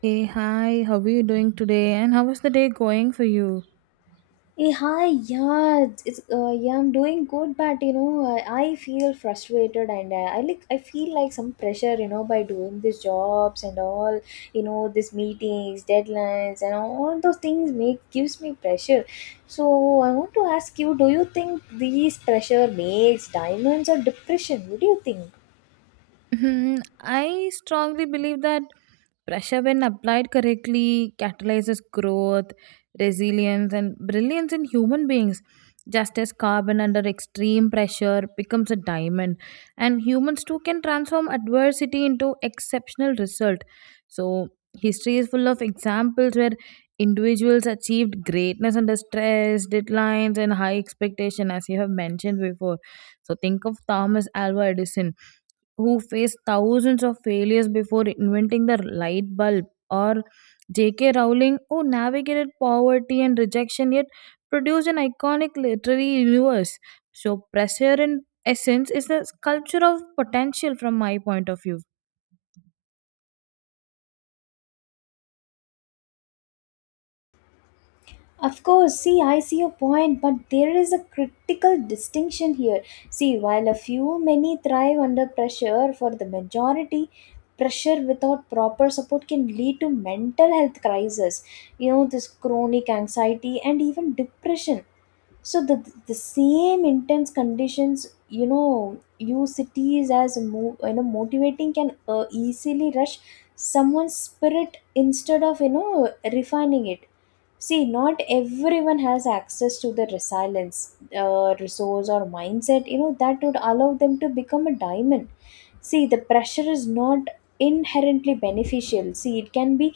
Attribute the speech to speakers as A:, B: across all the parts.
A: Hey, hi, how are you doing today? And how is the day going for you?
B: Hey, hi, yeah, it's yeah, I'm doing good, but I feel frustrated and I feel like some pressure, by doing these jobs and all, these meetings, deadlines, and all those things make gives me pressure. So I want to ask you, do you think these pressure makes diamonds or depression? What do you think?
A: Mhm. I strongly believe that pressure, when applied correctly, catalyzes growth, resilience, and brilliance in human beings. Just as carbon under extreme pressure becomes a diamond, and humans too can transform adversity into exceptional result. So, history is full of examples where individuals achieved greatness under stress, deadlines, and high expectation, as you have mentioned before. So, think of Thomas Alva Edison who faced thousands of failures before inventing the light bulb, or J.K. Rowling, who navigated poverty and rejection yet produced an iconic literary universe. So, pressure in essence is the sculpture of potential from my point of view.
B: Of course, see, I see your point, but there is a critical distinction here. See, while a few many thrive under pressure, for the majority, pressure without proper support can lead to mental health crisis, this chronic anxiety and even depression. So, the same intense conditions, use cities as motivating can easily rush someone's spirit instead of, refining it. See, not everyone has access to the resilience, resource, or mindset, that would allow them to become a diamond. See, the pressure is not inherently beneficial. See, it can be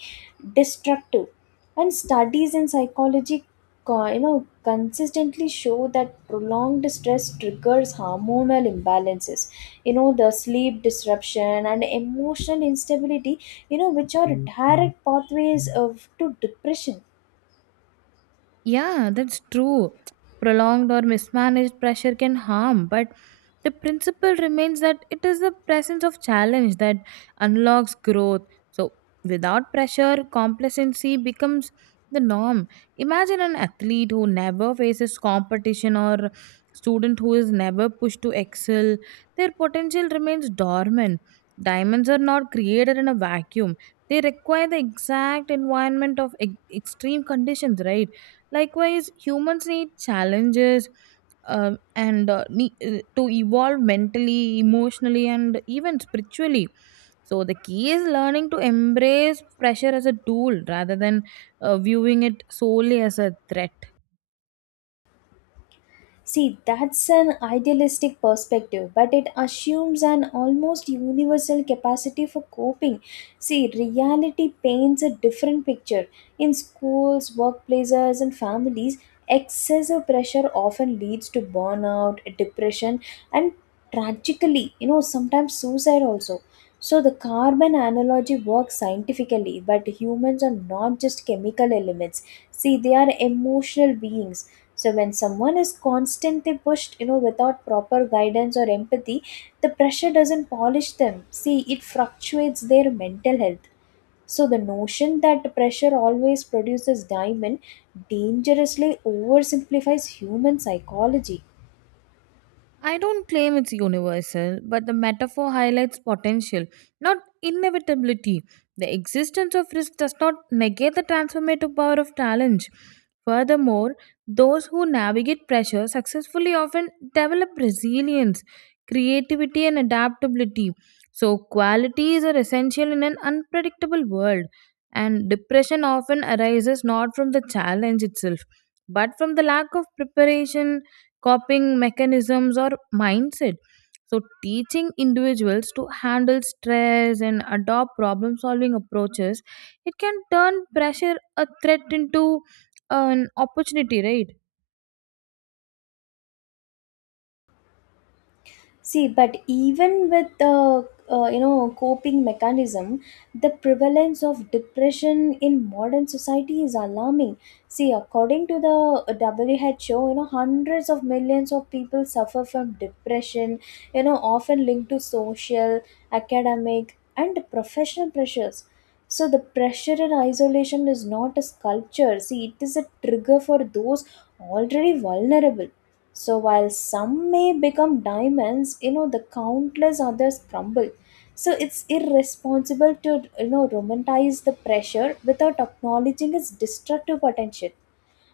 B: destructive. And studies in psychology, consistently show that prolonged stress triggers hormonal imbalances, the sleep disruption and emotional instability, which are direct pathways of to depression.
A: Yeah, that's true. Prolonged or mismanaged pressure can harm, but the principle remains that it is the presence of challenge that unlocks growth. So, without pressure, complacency becomes the norm. Imagine an athlete who never faces competition or student who is never pushed to excel. Their potential remains dormant. Diamonds are not created in a vacuum. They require the exact environment of extreme conditions, right? Likewise, humans need challenges to evolve mentally, emotionally, and even spiritually. So the key is learning to embrace pressure as a tool rather than viewing it solely as a threat.
B: See, that's an idealistic perspective, but it assumes an almost universal capacity for coping. See, reality paints a different picture. In schools, workplaces, and families, excessive pressure often leads to burnout, depression, and tragically, sometimes suicide also. So, the carbon analogy works scientifically, but humans are not just chemical elements. See, they are emotional beings. So when someone is constantly pushed, without proper guidance or empathy, the pressure doesn't polish them. See, it fluctuates their mental health. So the notion that pressure always produces diamond dangerously oversimplifies human psychology.
A: I don't claim it's universal, but the metaphor highlights potential, not inevitability. The existence of risk does not negate the transformative power of challenge. Furthermore, those who navigate pressure successfully often develop resilience, creativity, and adaptability. So, qualities are essential in an unpredictable world, and depression often arises not from the challenge itself, but from the lack of preparation, coping mechanisms, or mindset. So teaching individuals to handle stress and adopt problem solving approaches, it can turn pressure a threat into an opportunity, right?
B: See, but even with the coping mechanism, the prevalence of depression in modern society is alarming. See, according to the WHO, hundreds of millions of people suffer from depression. Often linked to social, academic, and professional pressures. So the pressure and isolation is not a sculpture. See, it is a trigger for those already vulnerable. So while some may become diamonds, the countless others crumble. So it's irresponsible to, romanticize the pressure without acknowledging its destructive potential.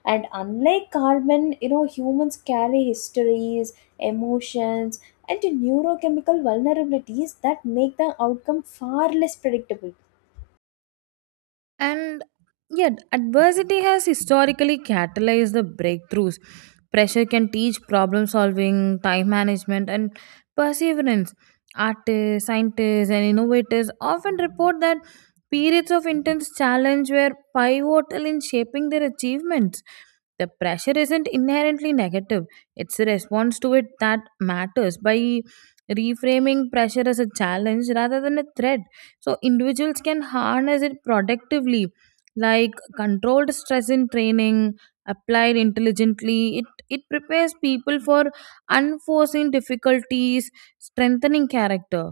B: And unlike carbon, humans carry histories, emotions, and neurochemical vulnerabilities that make the outcome far less predictable.
A: And yet, adversity has historically catalyzed the breakthroughs. Pressure can teach problem solving, time management, and perseverance. Artists, scientists, and innovators often report that periods of intense challenge were pivotal in shaping their achievements. The pressure isn't inherently negative, it's a response to it that matters. By reframing pressure as a challenge rather than a threat, so individuals can harness it productively, like controlled stress in training applied intelligently, it prepares people for unforeseen difficulties, strengthening character.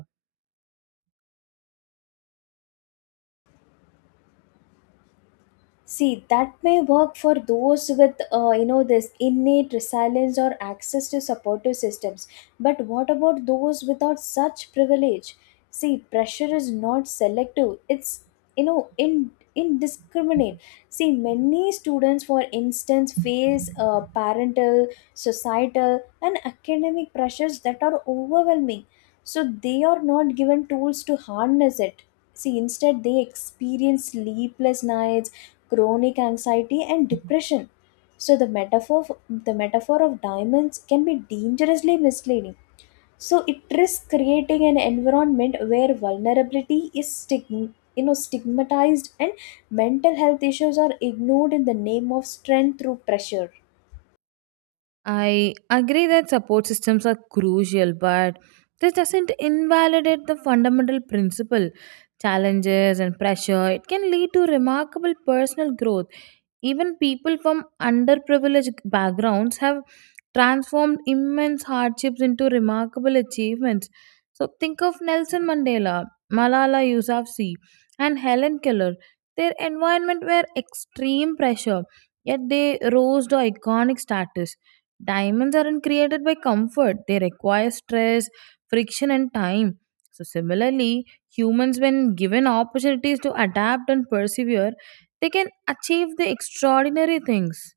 B: See, that may work for those with, this innate resilience or access to supportive systems. But what about those without such privilege? See, pressure is not selective. It's, in indiscriminate. See, many students, for instance, face parental, societal, and academic pressures that are overwhelming. So they are not given tools to harness it. See, instead, they experience sleepless nights, chronic anxiety, and depression. So the metaphor of diamonds can be dangerously misleading. So it risks creating an environment where vulnerability is stigmatized and mental health issues are ignored in the name of strength through pressure.
A: I agree that support systems are crucial, but this doesn't invalidate the fundamental principle. Challenges and pressure, it can lead to remarkable personal growth. Even people from underprivileged backgrounds have transformed immense hardships into remarkable achievements. So think of Nelson Mandela, Malala Yousafzai, and Helen Keller. Their environment were extreme pressure, yet they rose to iconic status. Diamonds aren't created by comfort, they require stress, friction, and time. So, similarly, humans, when given opportunities to adapt and persevere, they can achieve the extraordinary things.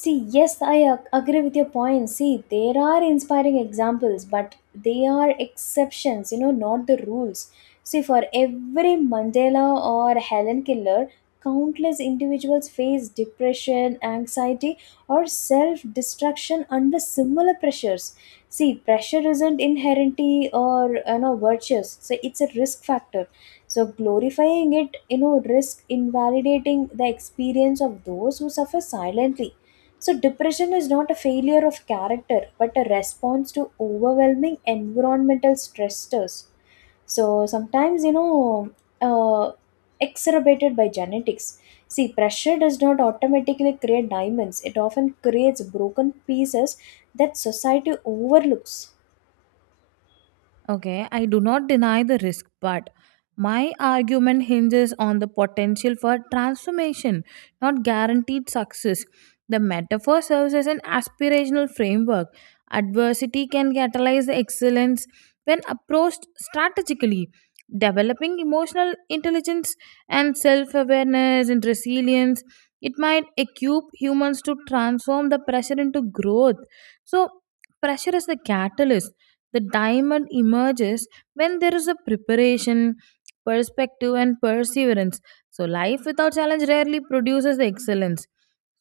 B: See, yes, I agree with your point. See, there are inspiring examples, but they are exceptions, not the rules. See, for every Mandela or Helen Keller, countless individuals face depression, anxiety, or self destruction under similar pressures. See, pressure isn't inherently or, virtuous, so it's a risk factor. So, glorifying it, risk invalidating the experience of those who suffer silently. So, depression is not a failure of character but a response to overwhelming environmental stressors. So, sometimes, uh, exacerbated by genetics. See, pressure does not automatically create diamonds, it often creates broken pieces that society overlooks.
A: Okay, I do not deny the risk, but my argument hinges on the potential for transformation, not guaranteed success. The metaphor serves as an aspirational framework. Adversity can catalyze the excellence when approached strategically. Developing emotional intelligence and self awareness and resilience, it might equip humans to transform the pressure into growth. So, pressure is the catalyst, the diamond emerges when there is a preparation, perspective, and perseverance. So, life without challenge rarely produces excellence.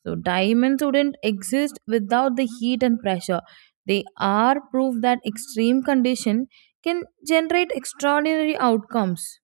A: So, diamonds wouldn't exist without the heat and pressure. They are proof that extreme condition can generate extraordinary outcomes.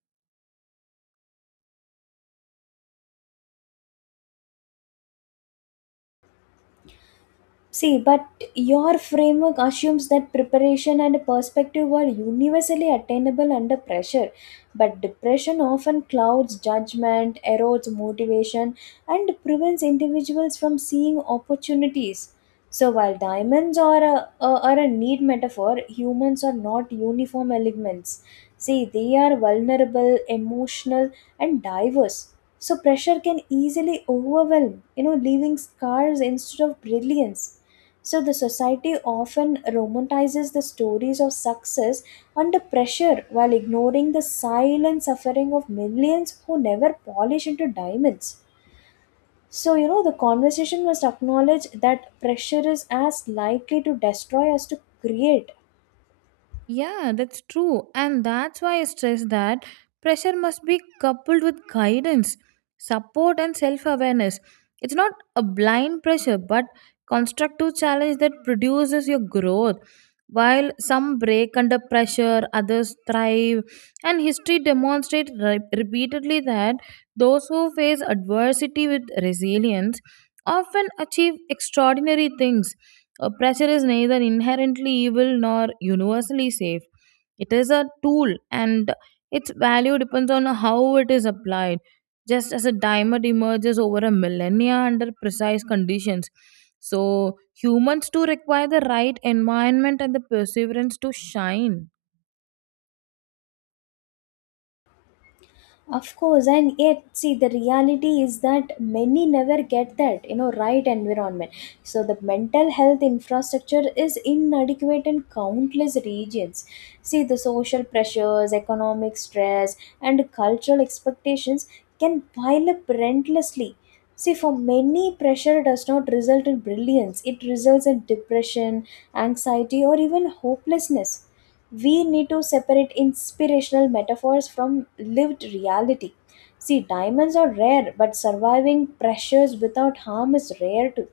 B: See, but your framework assumes that preparation and perspective are universally attainable under pressure. But depression often clouds judgment, erodes motivation, and prevents individuals from seeing opportunities. So, while diamonds are are a need metaphor, humans are not uniform elements. See, they are vulnerable, emotional, and diverse. So pressure can easily overwhelm, leaving scars instead of brilliance. So the society often romanticizes the stories of success under pressure while ignoring the silent suffering of millions who never polish into diamonds. So, the conversation must acknowledge that pressure is as likely to destroy as to create.
A: Yeah, that's true. And that's why I stress that pressure must be coupled with guidance, support, and self awareness. It's not a blind pressure, but constructive challenge that produces your growth. While some break under pressure, others thrive, and history demonstrates repeatedly that those who face adversity with resilience often achieve extraordinary things. Uh, pressure is neither inherently evil nor universally safe. It is a tool and its value depends on how it is applied. Just as a diamond emerges over a millennia under precise conditions, so humans too require the right environment and the perseverance to shine.
B: Of course, and yet, see, the reality is that many never get that, right environment. So, the mental health infrastructure is inadequate in countless regions. See, the social pressures, economic stress, and cultural expectations can pile up relentlessly. See, for many, pressure does not result in brilliance, it results in depression, anxiety, or even hopelessness. We need to separate inspirational metaphors from lived reality. See, diamonds are rare, but surviving pressures without harm is rare too.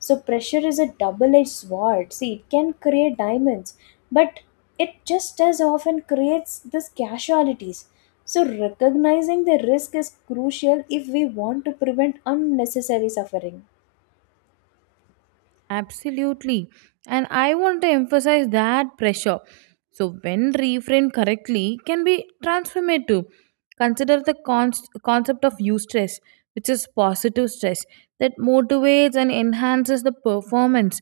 B: So, pressure is a double edged sword. See, it can create diamonds, but it just as often creates these casualties. So, recognizing the risk is crucial if we want to prevent unnecessary suffering.
A: Absolutely. And I want to emphasize that pressure. So, when reframed correctly, can be transformative. Consider the concept of eustress, which is positive stress that motivates and enhances the performance.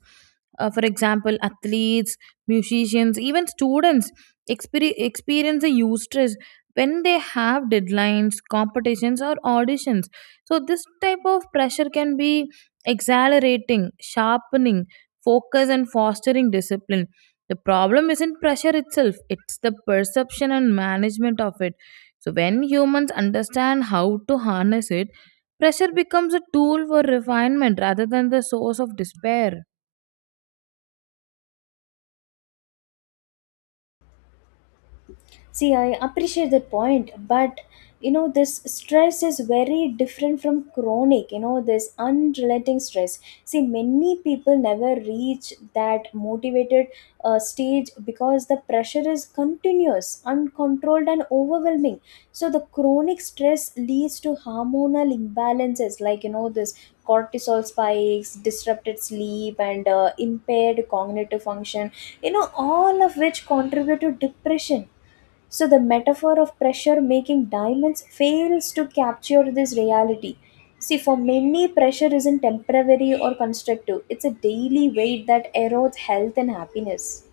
A: For example, athletes, musicians, even students experience a eustress when they have deadlines, competitions, or auditions. So, this type of pressure can be exhilarating, sharpening, focus, and fostering discipline. The problem isn't pressure itself, it's the perception and management of it. So, when humans understand how to harness it, pressure becomes a tool for refinement rather than the source of despair.
B: See, I appreciate the point, but this stress is very different from chronic, this unrelenting stress. See, many people never reach that motivated stage because the pressure is continuous, uncontrolled, and overwhelming. So, the chronic stress leads to hormonal imbalances like, this cortisol spikes, disrupted sleep, and impaired cognitive function, all of which contribute to depression. So the metaphor of pressure making diamonds fails to capture this reality. See, for many, pressure isn't temporary or constructive, it's a daily weight that erodes health and happiness.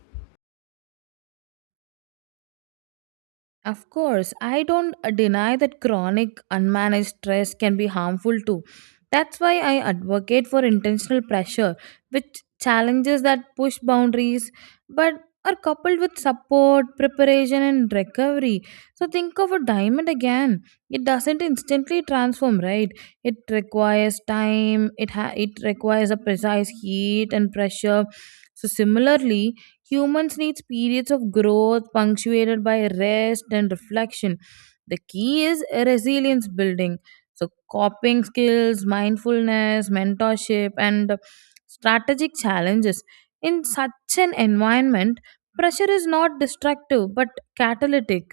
A: Of course, I don't deny that chronic unmanaged stress can be harmful too. That's why I advocate for intentional pressure, which challenges that push boundaries but are coupled with support, preparation, and recovery. So think of a diamond again. It doesn't instantly transform, right? It requires time, it requires a precise heat and pressure. So, similarly, humans need periods of growth punctuated by rest and reflection. The key is resilience building. So, coping skills, mindfulness, mentorship, and strategic challenges. In such an environment, pressure is not destructive but catalytic.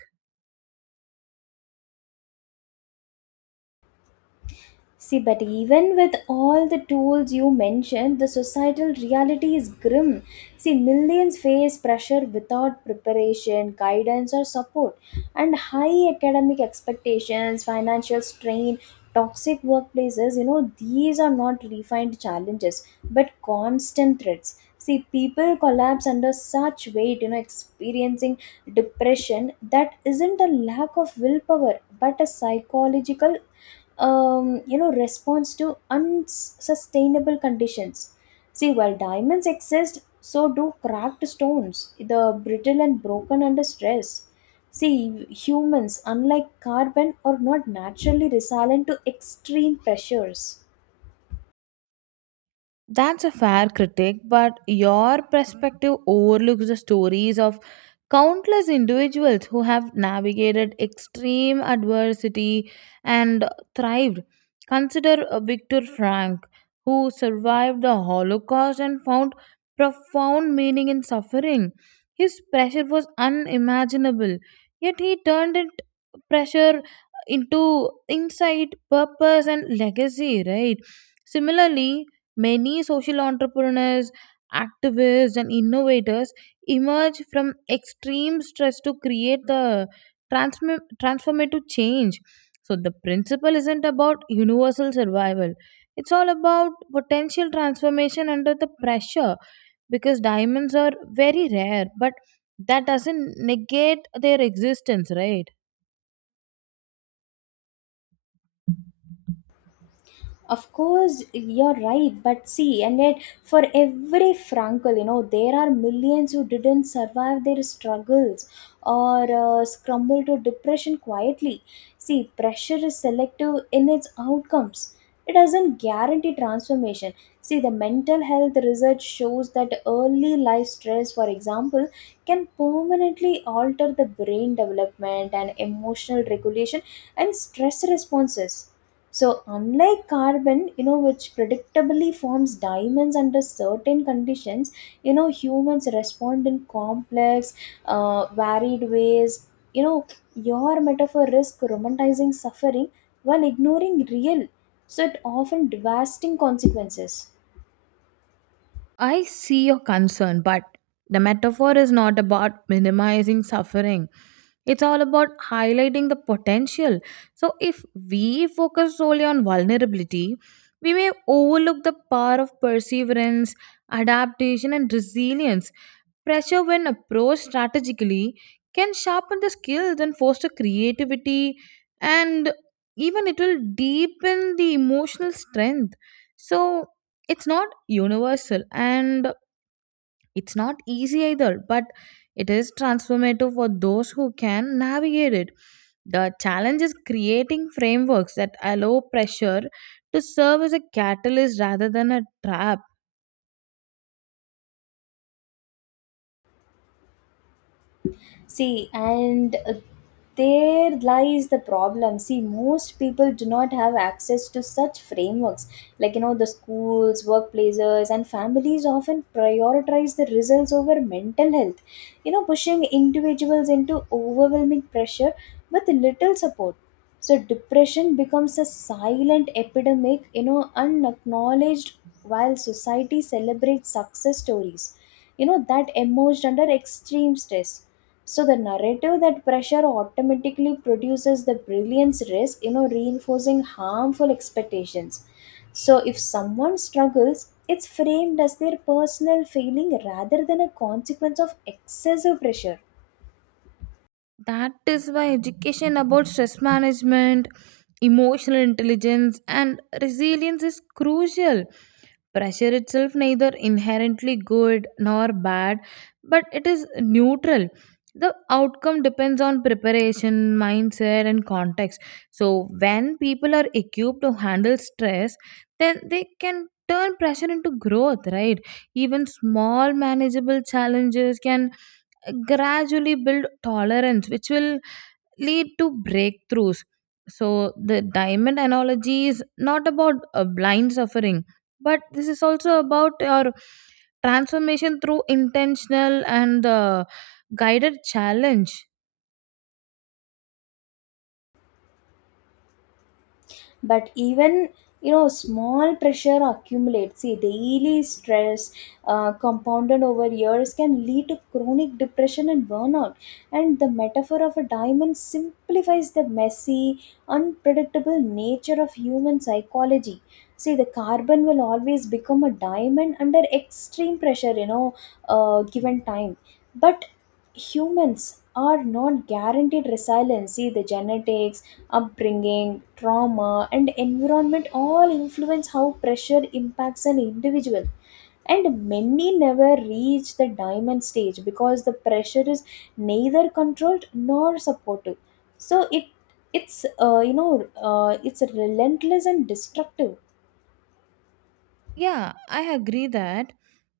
B: See, but even with all the tools you mentioned, the societal reality is grim. See, millions face pressure without preparation, guidance, or support, and high academic expectations, financial strain, toxic workplaces, these are not refined challenges but constant threats. See, people collapse under such weight, experiencing depression that isn't a lack of willpower but a psychological response to unsustainable conditions. See, while diamonds exist, so do cracked stones, the brittle and broken under stress. See, humans, unlike carbon, are not naturally resilient to extreme pressures.
A: That's a fair critic, but your perspective overlooks the stories of countless individuals who have navigated extreme adversity and thrived. Consider Viktor Frank, who survived the Holocaust and found profound meaning in suffering. His pressure was unimaginable, yet he turned it, pressure, into insight, purpose, and legacy, right? Similarly, many social entrepreneurs, activists, and innovators emerge from extreme stress to create the transformative change. So, the principle isn't about universal survival, it's all about potential transformation under the pressure, because diamonds are very rare, but that doesn't negate their existence, right?
B: Of course, you're right, but see, and yet for every Frankel, there are millions who didn't survive their struggles or scramble to depression quietly. See, pressure is selective in its outcomes. It doesn't guarantee transformation. See, the mental health research shows that early life stress, for example, can permanently alter the brain development and emotional regulation and stress responses. So, unlike carbon, which predictably forms diamonds under certain conditions, humans respond in complex, varied ways. You know, your metaphor risks romanticizing suffering while ignoring real, so it often devastating consequences.
A: I see your concern, but the metaphor is not about minimizing suffering. It's all about highlighting the potential. So, if we focus solely on vulnerability, we may overlook the power of perseverance, adaptation, and resilience. Pressure, when approached strategically, can sharpen the skills and foster creativity, and even it will deepen the emotional strength. So, it's not universal, and it's not easy either, but it is transformative for those who can navigate it. The challenge is creating frameworks that allow pressure to serve as a catalyst rather than a trap.
B: See, and there lies the problem. See, most people do not have access to such frameworks. Like, the schools, workplaces, and families often prioritize the results over mental health, pushing individuals into overwhelming pressure with little support. So, depression becomes a silent epidemic, unacknowledged while society celebrates success stories. That emerged under extreme stress. So the narrative that pressure automatically produces the brilliance risk, reinforcing harmful expectations. So if someone struggles, it's framed as their personal failing rather than a consequence of excessive pressure.
A: That is why education about stress management, emotional intelligence, and resilience is crucial. Pressure itself neither inherently good nor bad, but it is neutral. The outcome depends on preparation, mindset, and context. So, when people are equipped to handle stress, then they can turn pressure into growth, right? Even small manageable challenges can gradually build tolerance, which will lead to breakthroughs. So, the diamond analogy is not about a blind suffering, but this is also about your transformation through intentional and guided challenge.
B: But even small pressure accumulates. See, daily stress, compounded over years, can lead to chronic depression and burnout, and the metaphor of a diamond simplifies the messy, unpredictable nature of human psychology. See, the carbon will always become a diamond under extreme pressure, given time. But humans are not guaranteed resilience. See, the genetics, upbringing, trauma, and environment all influence how pressure impacts an individual. And many never reach the diamond stage because the pressure is neither controlled nor supportive. So it it's you know it's relentless and destructive.
A: Yeah, I agree that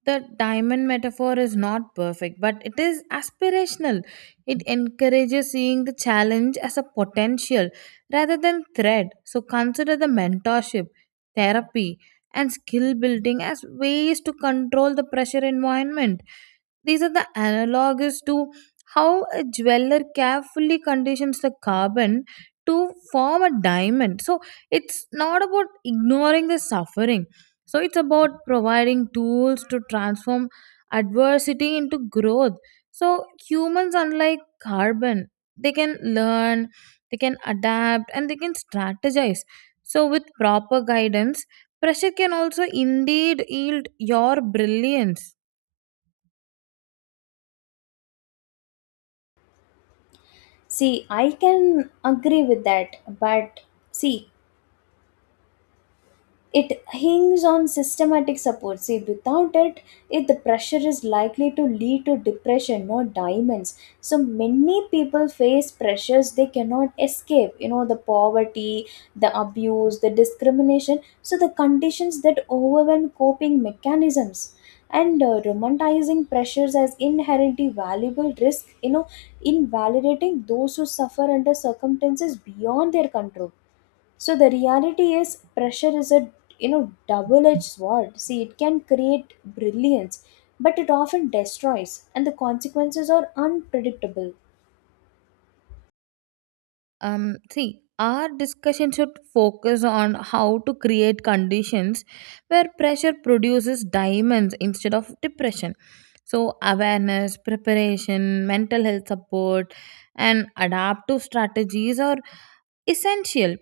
A: the diamond metaphor is not perfect, but it is aspirational. It encourages seeing the challenge as a potential rather than threat. So consider the mentorship, therapy, and skill building as ways to control the pressure environment. These are the analogues to how a jeweler carefully conditions the carbon to form a diamond. So it's not about ignoring the suffering. So it's about providing tools to transform adversity into growth. So humans, unlike carbon, they can learn, they can adapt, and they can strategize. So with proper guidance, pressure can also indeed yield your brilliance.
B: See, I can agree with that, but see, it hinges on systematic support. See, without it, the pressure is likely to lead to depression, not diamonds. So many people face pressures they cannot escape. The poverty, the abuse, the discrimination. So the conditions that overwhelm coping mechanisms and romanticizing pressures as inherently valuable risk. Invalidating those who suffer under circumstances beyond their control. So the reality is pressure is a double edged sword. See, it can create brilliance, but it often destroys, and the consequences are unpredictable.
A: See, our discussion should focus on how to create conditions where pressure produces diamonds instead of depression. So awareness, preparation, mental health support, and adaptive strategies are essential.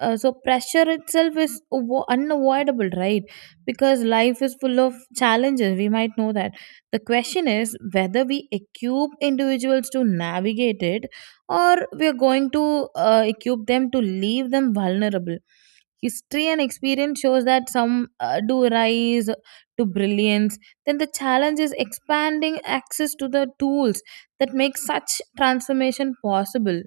A: So pressure itself is unavoidable, right? Because life is full of challenges, we might know that. The question is whether we equip individuals to navigate it, or we are going to equip them to leave them vulnerable. History and experience shows that some do rise to brilliance. Then the challenge is expanding access to the tools that make such transformation possible.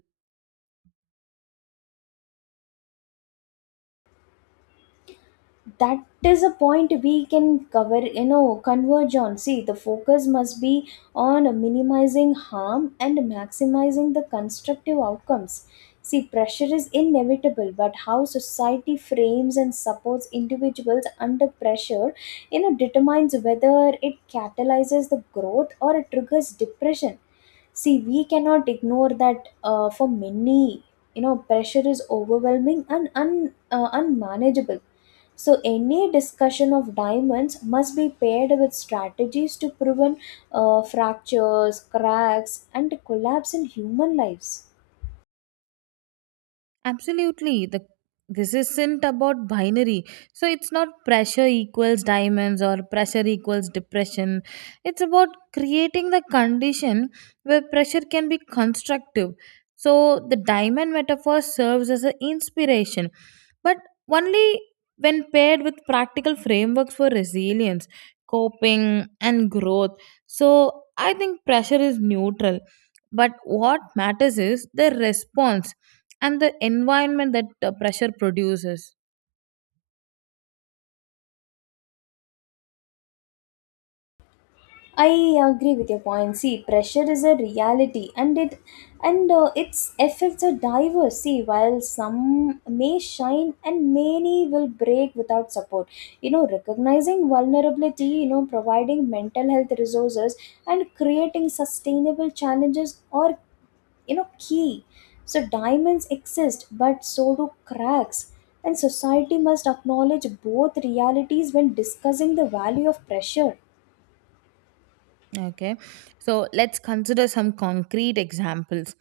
B: That is a point we can cover, converge on. See, the focus must be on minimizing harm and maximizing the constructive outcomes. See, pressure is inevitable, but how society frames and supports individuals under pressure, determines whether it catalyzes the growth or it triggers depression. See, we cannot ignore that, for many, pressure is overwhelming and unmanageable. So any discussion of diamonds must be paired with strategies to prevent fractures, cracks, and collapse in human lives.
A: Absolutely. The this isn't about binary. So it's not pressure equals diamonds or pressure equals depression. It's about creating the condition where pressure can be constructive. So the diamond metaphor serves as an inspiration, but only when paired with practical frameworks for resilience, coping and growth. So I think pressure is neutral, but what matters is the response and the environment that pressure produces.
B: I agree with your point. See, pressure is a reality, and it and its effects are diverse. See, while some may shine and many will break without support. Recognizing vulnerability, providing mental health resources and creating sustainable challenges are key. So diamonds exist, but so do cracks. And society must acknowledge both realities when discussing the value of pressure.
A: Okay, so let's consider some concrete examples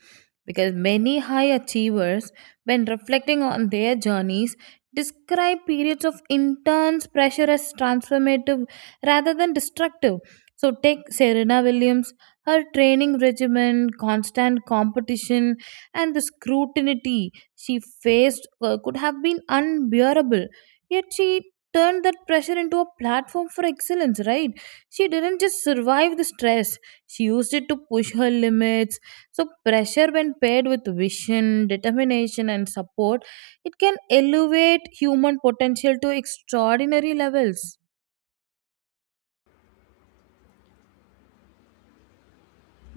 A: because many high achievers, when reflecting on their journeys, describe periods of intense pressure as transformative rather than destructive. So, take Serena Williams, her training regimen, constant competition, and the scrutiny she faced could have been unbearable, yet she turned that pressure into a platform for excellence, right? She didn't just survive the stress, she used it to push her limits. So, pressure, when paired with vision, determination, and support, it can elevate human potential to extraordinary levels.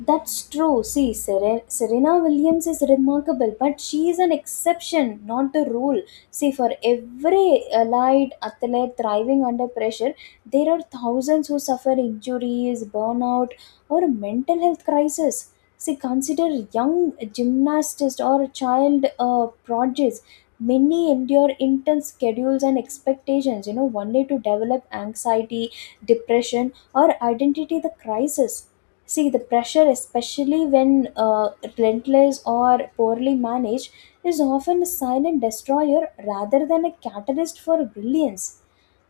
B: That's true. See, Serena Williams is remarkable, but she is an exception, not the rule. See, for every allied athlete thriving under pressure, there are thousands who suffer injuries, burnout, or mental health crisis. See, consider young gymnasts or child prodigies. Many endure intense schedules and expectations, one day to develop anxiety, depression, or identity the crisis. See, the pressure, especially when relentless or poorly managed, is often a silent destroyer rather than a catalyst for brilliance.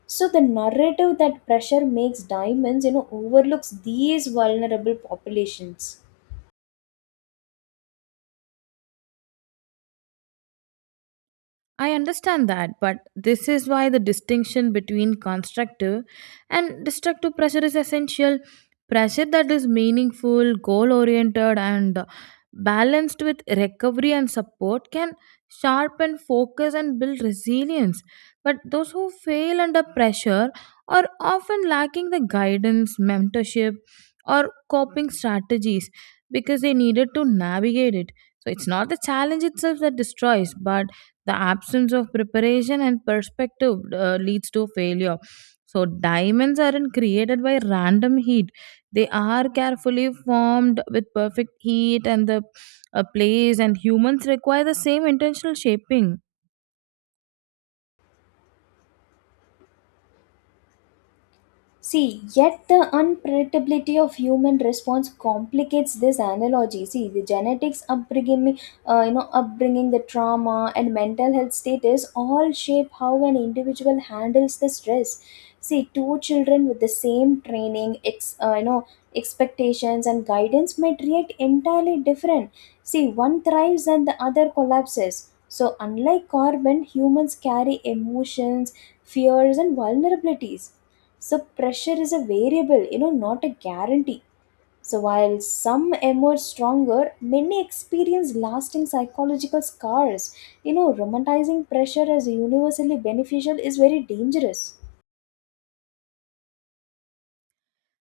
B: So the narrative that pressure makes diamonds, overlooks these vulnerable populations.
A: I understand that, but this is why the distinction between constructive and destructive pressure is essential. Pressure that is meaningful, goal oriented, and balanced with recovery and support can sharpen focus and build resilience. But those who fail under pressure are often lacking the guidance, mentorship, or coping strategies because they needed to navigate it. So it's not the challenge itself that destroys, but the absence of preparation and perspective leads to failure. So, diamonds aren't created by random heat. They are carefully formed with perfect heat and the place, and humans require the same intentional shaping.
B: See, yet the unpredictability of human response complicates this analogy. See, the genetics, upbringing, the trauma, and mental health status all shape how an individual handles the stress. See, two children with the same training, expectations and guidance might react entirely different. See, one thrives and the other collapses. So, unlike carbon, humans carry emotions, fears, and vulnerabilities. So pressure is a variable, not a guarantee. So while some emerge stronger, many experience lasting psychological scars. Romanticizing pressure as universally beneficial is very dangerous.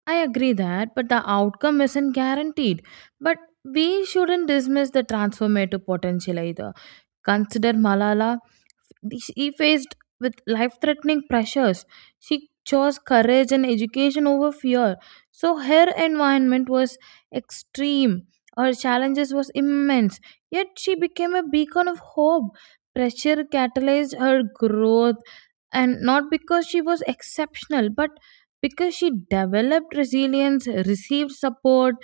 A: I agree that, but the outcome isn't guaranteed. But we shouldn't dismiss the transformative potential either. Consider Malala. She faced with life threatening pressures. She chose courage and education over fear. So her environment was extreme. Her challenges was immense. Yet she became a beacon of hope. Pressure catalyzed her growth, and not because she was exceptional but because she developed resilience, received support,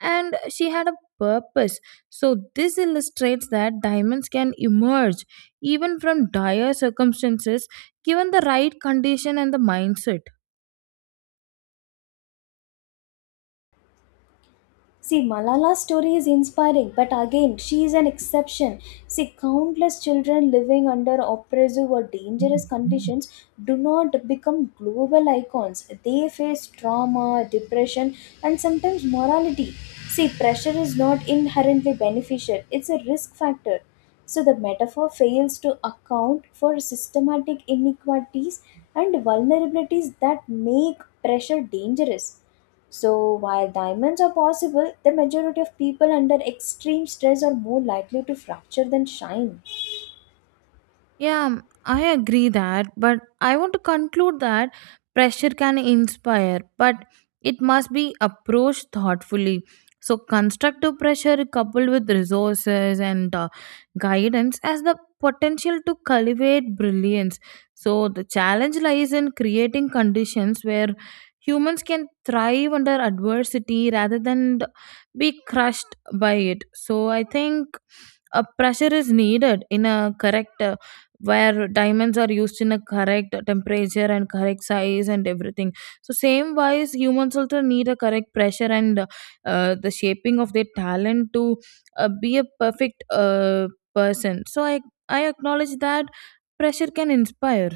A: and she had a purpose. So this illustrates that diamonds can emerge even from dire circumstances given the right condition and the mindset.
B: See, Malala's story is inspiring, but again, she is an exception. See, countless children living under oppressive or dangerous conditions do not become global icons. They face trauma, depression, and sometimes morality. See, pressure is not inherently beneficial, it's a risk factor. So, the metaphor fails to account for systematic inequalities and vulnerabilities that make pressure dangerous. So, while diamonds are possible, the majority of people under extreme stress are more likely to fracture than shine.
A: Yeah, I agree that, but I want to conclude that pressure can inspire, but it must be approached thoughtfully. So, constructive pressure coupled with resources and guidance has the potential to cultivate brilliance. So, the challenge lies in creating conditions where humans can thrive under adversity rather than be crushed by it. So, I think a pressure is needed in a correct where diamonds are used in a correct temperature and correct size and everything. So same wise humans also need a correct pressure and the shaping of their talent to be a perfect person. So I acknowledge that pressure can inspire.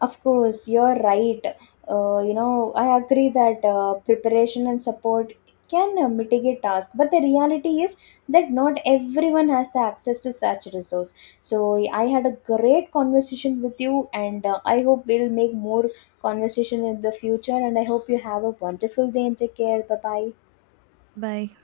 B: Of course, you're right. I agree that preparation and support can mitigate tasks, but the reality is that not everyone has the access to such resource. So, I had a great conversation with you, and I hope we'll make more conversation in the future. And I hope you have a wonderful day and take care. Bye bye.
A: Bye.